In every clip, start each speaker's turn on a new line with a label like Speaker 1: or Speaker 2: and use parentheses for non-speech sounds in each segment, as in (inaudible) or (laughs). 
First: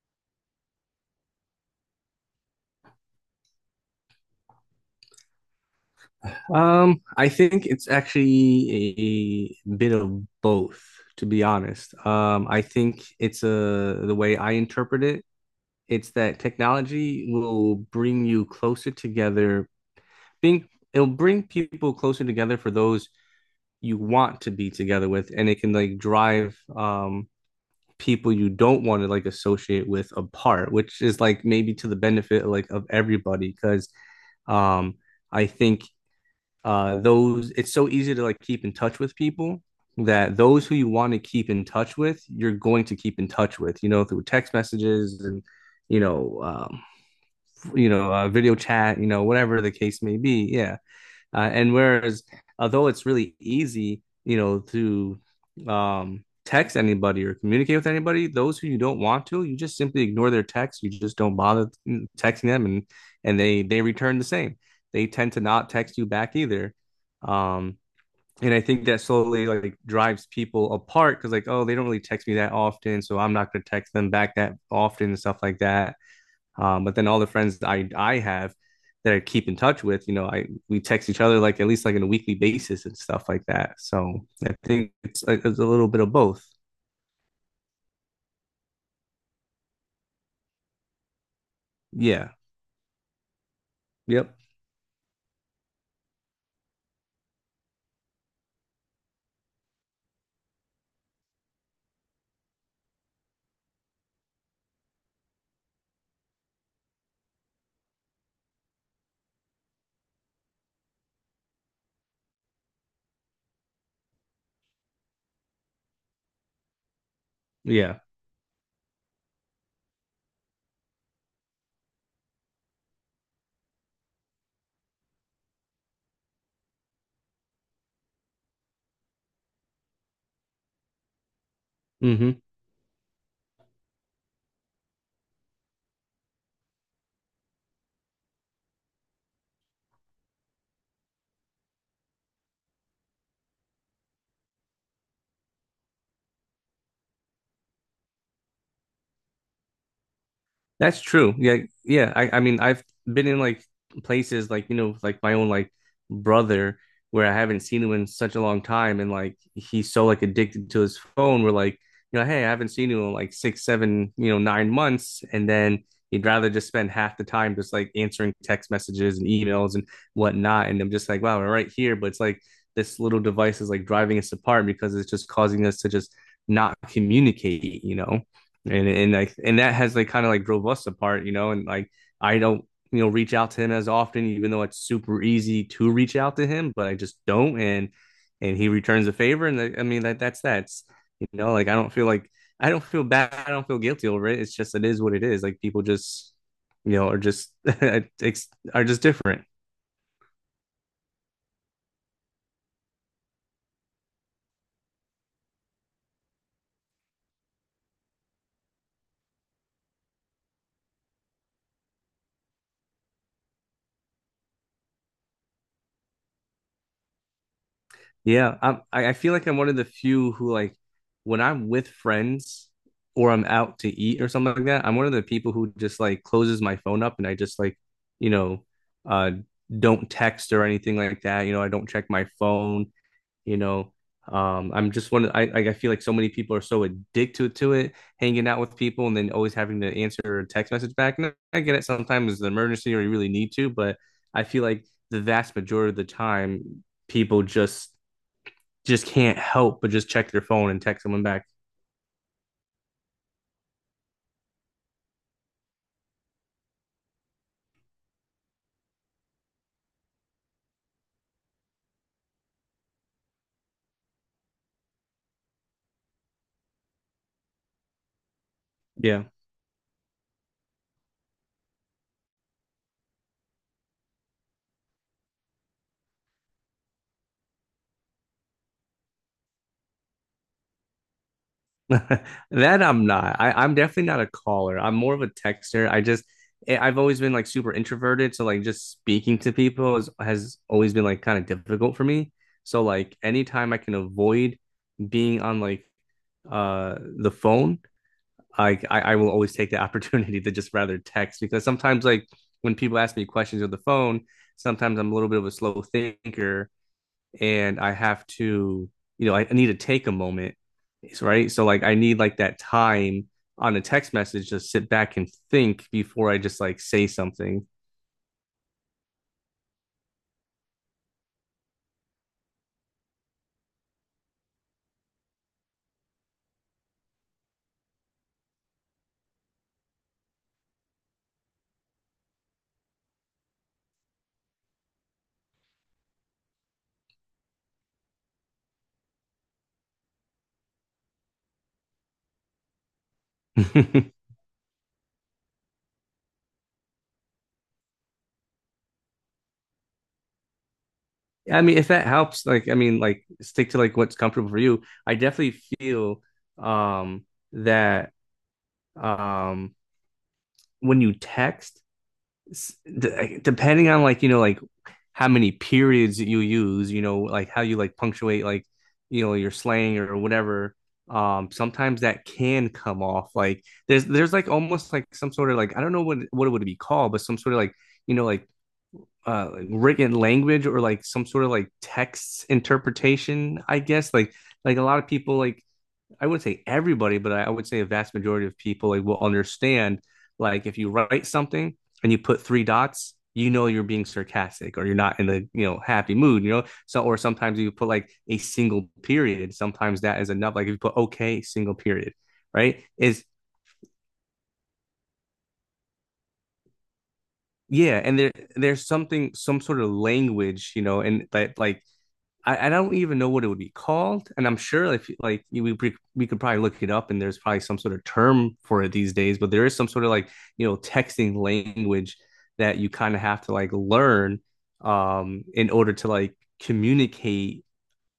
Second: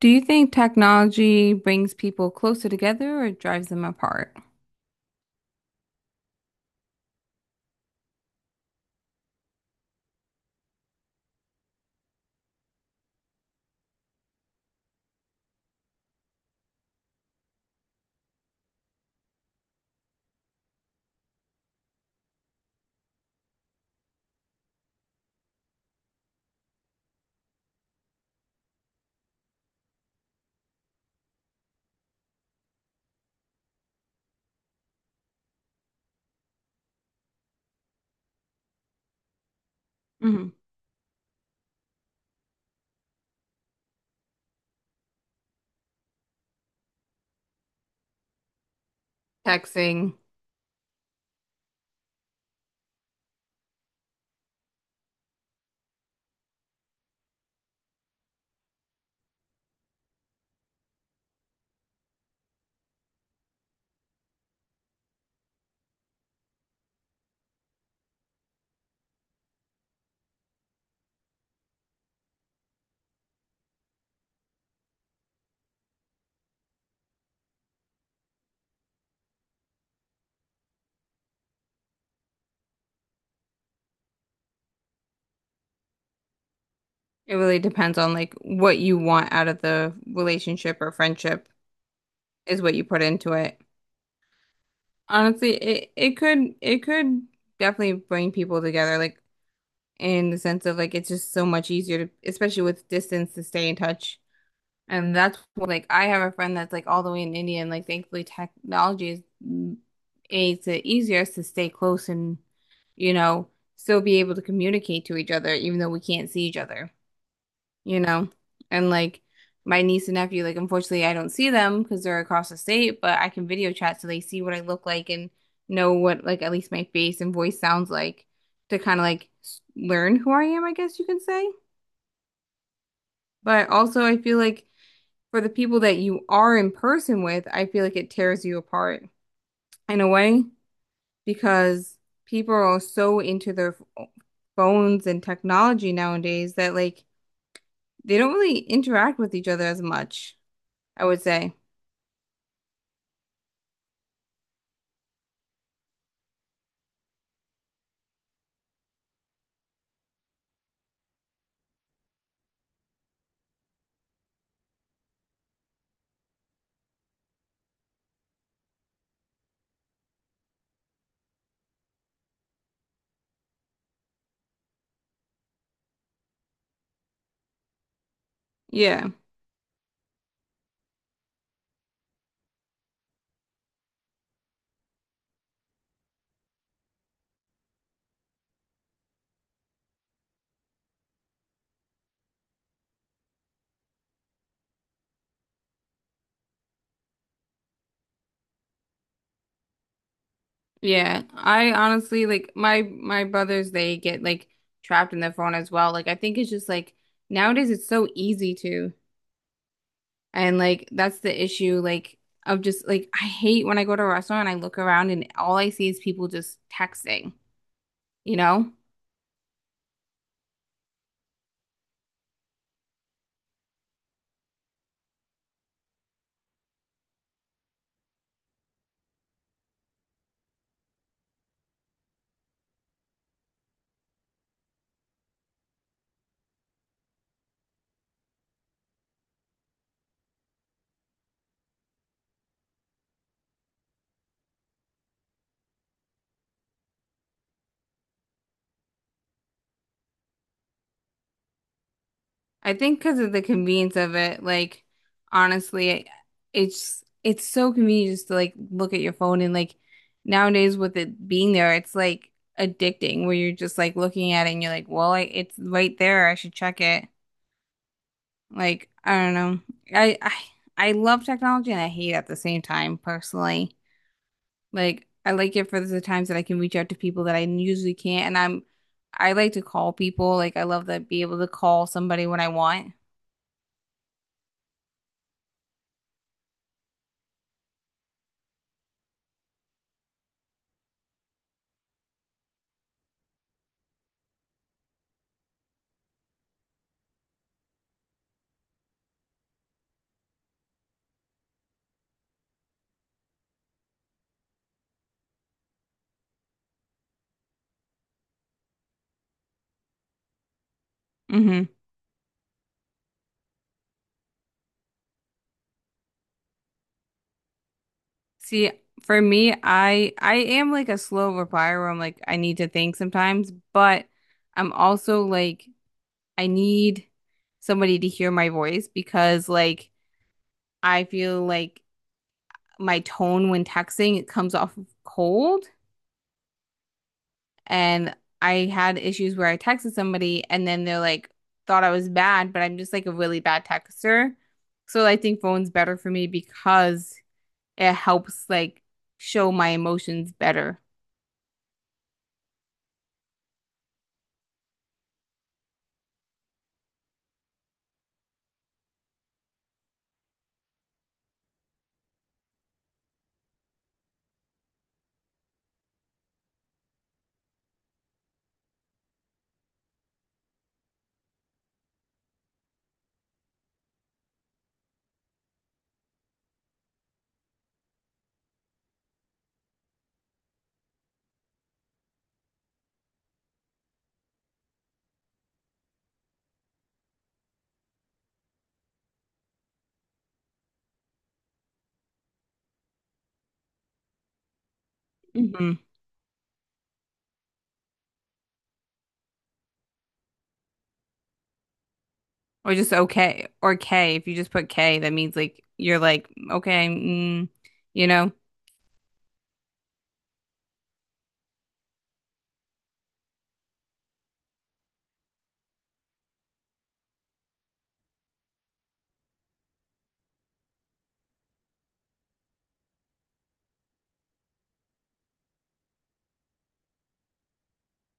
Speaker 1: Do you think technology brings people closer together or drives them apart?
Speaker 2: I think it's actually a bit of both, to be honest. I think it's a the way I interpret it, it's that technology will bring you closer together, being it'll bring people closer together for those you want to be together with, and it can like drive people you don't want to like associate with apart, which is like maybe to the benefit like of everybody, because um I think those it's so easy to like keep in touch with people that
Speaker 1: Hmm.
Speaker 2: those who you want to keep in touch with you're going to keep in touch with through text messages and you know um video chat whatever the case
Speaker 1: Texting.
Speaker 2: may be, yeah. And whereas, although it's really easy, to text anybody or communicate with anybody, those who you don't want to, you just simply ignore their text. You just don't bother texting them, and they return the same. They tend to not text you back either. Um, and I think that slowly like drives people apart because like oh they don't really text me that often, so I'm not going to text them back that often and stuff like that. But then all the friends I have that I keep in touch with, you know, I we text each other like at least like on a weekly basis and stuff like that. So I think it's a little bit of both.
Speaker 1: It really depends on like what you want out of the relationship or friendship
Speaker 2: Yeah.
Speaker 1: is what you put into it.
Speaker 2: Yep.
Speaker 1: Honestly, it could definitely bring people together, like in the sense of like it's just so much easier to, especially with distance, to stay in touch. And that's what, like I have a friend that's like all the way in India, and like thankfully technology is makes it easier to stay close and you know, still be able to communicate to each other, even though we can't see each other, you
Speaker 2: Yeah.
Speaker 1: know? And like my niece and nephew, like unfortunately I don't see them because they're across the state, but I can video chat so they see what I look like and know what like at least my face and voice sounds like, to kind of like learn who I am, I guess you can say.
Speaker 2: Mm-hmm.
Speaker 1: But also I feel like for the people that you are in person with, I feel like it tears you apart in a way because people are so into their phones and technology nowadays that like they don't really interact with each other as much,
Speaker 2: That's
Speaker 1: I would
Speaker 2: true.
Speaker 1: say.
Speaker 2: Yeah, yeah. I mean, I've been in like places like, you know, with, like my own like brother where I haven't seen him in such a long time, and like he's so like addicted to his phone. We're like, you know, hey, I haven't seen you in like 6, 7, 9 months, and then he'd rather just spend half the time just like answering text messages and emails and whatnot. And I'm just like, wow, we're right here, but it's like this little device is like driving us apart because it's just causing us to just not communicate, you know? and
Speaker 1: Yeah.
Speaker 2: and like and that has like kind of like drove us apart, you know. And like I don't reach out to him as often, even though it's super easy to reach out to him, but I just don't. And he returns a favor, and I mean that that's like I don't feel bad, I don't feel guilty over it. It's just it is what it is. Like people just are just (laughs) are just different.
Speaker 1: Yeah. I honestly like my brothers, they get like trapped in their phone as well. Like I think it's just like nowadays it's so easy to, and like that's the issue, like of just like I hate when I go to a restaurant and I look around and all I see is people just texting, you
Speaker 2: Yeah,
Speaker 1: know?
Speaker 2: I feel like I'm one of the few who like when I'm with friends or I'm out to eat or something like that, I'm one of the people who just like closes my phone up and I just like, you know, uh don't text or anything like that. I don't check my phone, you know. I'm just one of, I feel like so many people are so addicted to it, hanging out with people and then always having to answer a text message back. And I get it sometimes it's an emergency or you really need to, but I feel like the vast majority of the time people just can't help but just check their phone and text someone back.
Speaker 1: I think because of the convenience of it, like honestly, it's so convenient just to like look at your phone, and like nowadays with it being there, it's like addicting where you're just like looking at it and you're like, well, it's right there. I should check it. Like, I
Speaker 2: Yeah.
Speaker 1: don't know. I I love technology and I hate it at the same time personally. Like I like it for the times that I can reach out to people that I usually can't, and I like to call people. Like I love that be able to call
Speaker 2: (laughs)
Speaker 1: somebody when I
Speaker 2: That
Speaker 1: want.
Speaker 2: I'm not. I'm definitely not a caller. I'm more of a texter. I have always been like super introverted, so like just speaking to people has always been like kind of difficult for me. So like anytime I can avoid being on like the phone, I will always take the (laughs) opportunity to just rather text because sometimes like when people ask me questions on the phone, sometimes I'm a little bit of a slow thinker and I have to, you know, I need to take a moment, right? So
Speaker 1: Hmm.
Speaker 2: like I need like that time on a text message to sit back and think before I just like say something.
Speaker 1: See, for me, I am like a slow replier where I'm like I need to think sometimes, but I'm also like I need somebody to hear my voice because like I feel like my tone when texting it comes off cold, and I had issues where I texted somebody and then they're like thought I was bad, but I'm just like a really
Speaker 2: (laughs)
Speaker 1: bad
Speaker 2: I
Speaker 1: texter. So I think phone's better for me because it helps like show my emotions better.
Speaker 2: mean, if that helps, like I mean, like stick to like what's comfortable for you. I definitely feel um that um when you text, depending on like like how many periods that you use, like how you like punctuate like, your slang or whatever. Sometimes that can come off like there's like almost like some sort of like I don't know what it would be called, but some sort of like you know like like written language or like some sort of like text interpretation, I guess. Like a lot of people like I wouldn't say everybody, but would say a vast majority of people like, will understand like if you write something and you put three dots, you know you're being sarcastic or you're not in the
Speaker 1: Mhm.
Speaker 2: happy mood. So or sometimes you put like a single period. Sometimes that is enough. Like if you put okay, single period,
Speaker 1: Or
Speaker 2: right?
Speaker 1: just
Speaker 2: Is
Speaker 1: okay or K. If you just put K, that means like you're like okay, mm,
Speaker 2: Yeah,
Speaker 1: you
Speaker 2: and there
Speaker 1: know,
Speaker 2: there's something, some sort of language, you know, and that like I don't even know what it would be called, and I'm sure if like we could probably look it up, and there's probably some sort of term for it these days. But there is some sort of like texting language that you kind of have to like learn in order to like communicate.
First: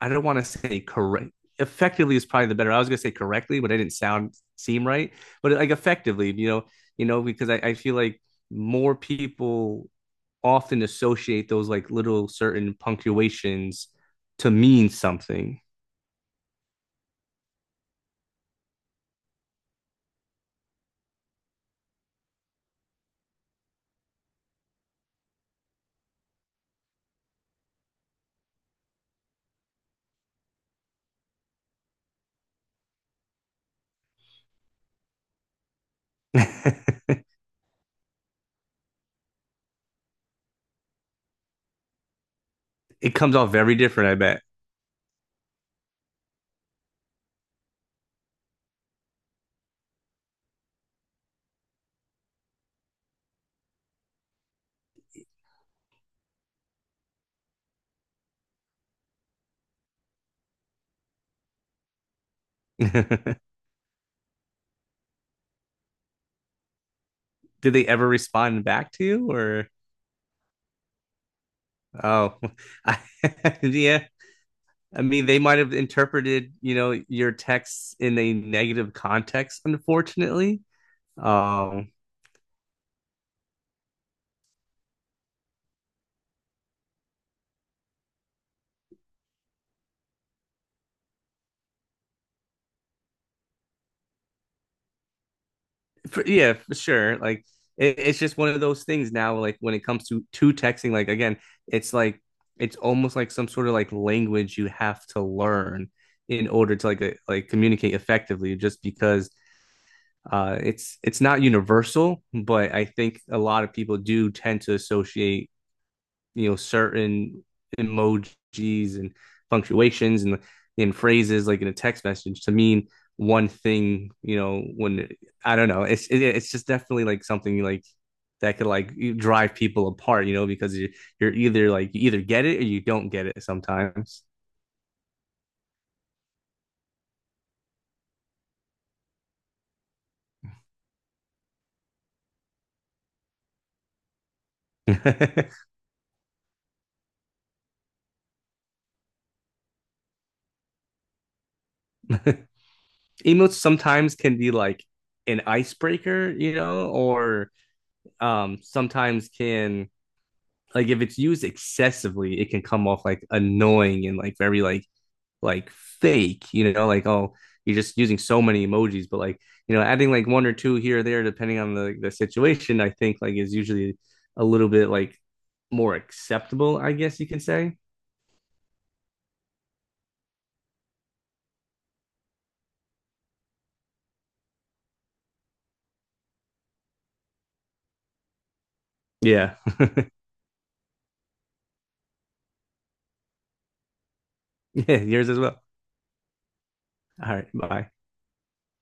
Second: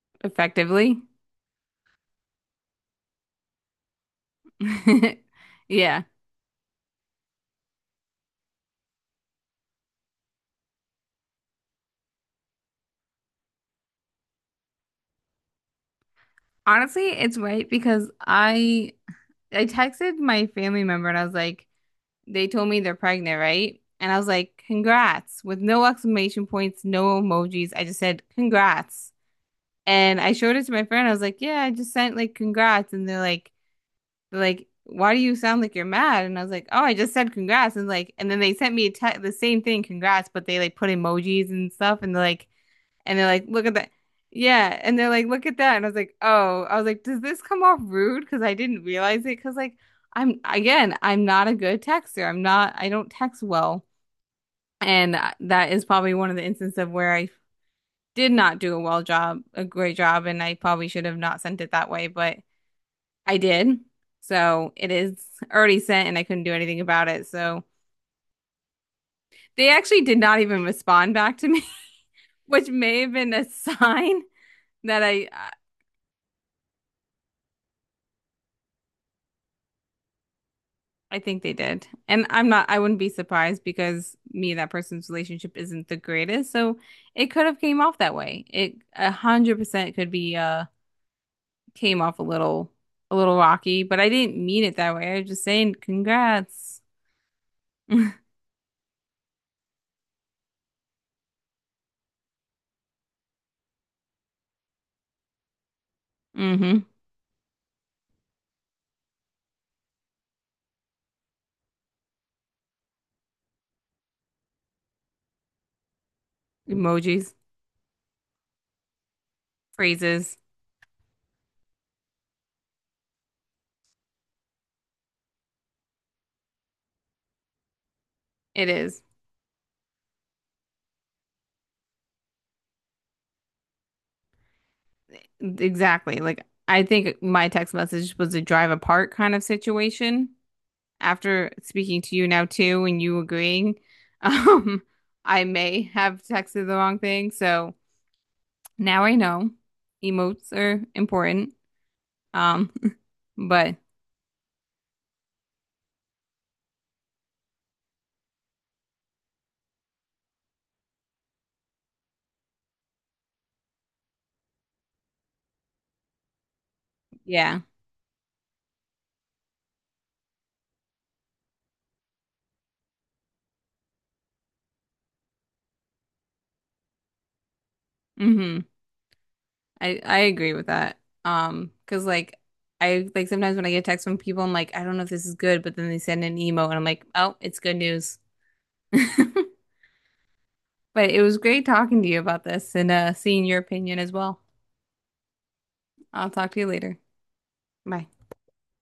Speaker 2: I don't want to say
Speaker 1: effectively.
Speaker 2: correct. Effectively is probably the better. I was gonna say correctly, but I didn't sound seem right.
Speaker 1: (laughs)
Speaker 2: But like
Speaker 1: Yeah.
Speaker 2: effectively, because I feel like more people often associate those like little certain punctuations to mean something.
Speaker 1: Honestly, it's right because I texted my family member and I was like, they told me they're pregnant, right? And I was like, congrats, with no exclamation points, no emojis. I just said, congrats. And I showed it to my friend. I was like, yeah, I just sent like congrats. And they're like, why do you sound like you're mad? And I was like, oh, I just
Speaker 2: (laughs) It
Speaker 1: said congrats. And like, and then they sent me a te the same thing, congrats, but they like put emojis and stuff. And they're like, and they're
Speaker 2: comes
Speaker 1: like,
Speaker 2: off
Speaker 1: look at
Speaker 2: very
Speaker 1: that.
Speaker 2: different, I bet.
Speaker 1: Yeah. And they're like, look at that. And I was like, oh, I was like, does this come off rude? Because I didn't realize it. Because, like, I'm, again, I'm not a good texter. I don't text well. And that is probably one of the instances of where I did not do a great job. And I probably should have not sent it that way, but I
Speaker 2: (laughs)
Speaker 1: did. So it is already sent and I couldn't do anything about it. So
Speaker 2: Did they ever respond back to you,
Speaker 1: they
Speaker 2: or
Speaker 1: actually did not even respond back to me,
Speaker 2: oh.
Speaker 1: (laughs) which
Speaker 2: (laughs) I,
Speaker 1: may have been a
Speaker 2: (laughs) yeah.
Speaker 1: sign
Speaker 2: I
Speaker 1: that
Speaker 2: mean, they might have interpreted, you know, your texts in a negative context, unfortunately.
Speaker 1: I think they
Speaker 2: Um
Speaker 1: did. And I wouldn't be surprised because me and that person's relationship isn't the greatest. So it could have came off that way. It 100% could be came off a little rocky, but I didn't mean it that way. I was just saying
Speaker 2: for, yeah, for
Speaker 1: congrats.
Speaker 2: sure. Like it's
Speaker 1: (laughs)
Speaker 2: just one of those things now. Like when it comes to texting, like again, it's like it's almost like some sort of like language you have to learn in order
Speaker 1: Mm-hmm.
Speaker 2: to like communicate effectively. Just because it's not universal, but I think a lot of people do tend to associate
Speaker 1: Emojis,
Speaker 2: certain emojis and punctuations
Speaker 1: phrases.
Speaker 2: and in phrases like in a text message to mean one thing, when I don't know it's it's just definitely like something like that could
Speaker 1: It
Speaker 2: like
Speaker 1: is.
Speaker 2: drive people apart, because you're either like you either get it or you don't get it sometimes.
Speaker 1: Exactly. Like I think my text message was a drive apart kind of situation after speaking to you now too, and you agreeing, (laughs) um, I
Speaker 2: (laughs)
Speaker 1: may have texted the wrong thing. So now I know emotes are important. Um, (laughs)
Speaker 2: Emotes
Speaker 1: but
Speaker 2: sometimes can be like an icebreaker, or sometimes can like if it's used excessively it can come off like annoying and like very like fake, you know, like oh
Speaker 1: yeah.
Speaker 2: you're just using so many emojis, but like adding like one or two here or there depending on the situation, I think like is usually a little bit like more acceptable, I guess you can say.
Speaker 1: Hmm. I agree with that. Because like I like sometimes when I get texts from people, I'm like, I don't know if this is good, but then they send an emote, and I'm like, oh, it's good news.
Speaker 2: Yeah.
Speaker 1: (laughs)
Speaker 2: (laughs)
Speaker 1: But it was great talking to you about this and seeing your opinion as well.
Speaker 2: Yeah, yours as well.
Speaker 1: I'll talk to you later.
Speaker 2: All right, bye.
Speaker 1: Bye.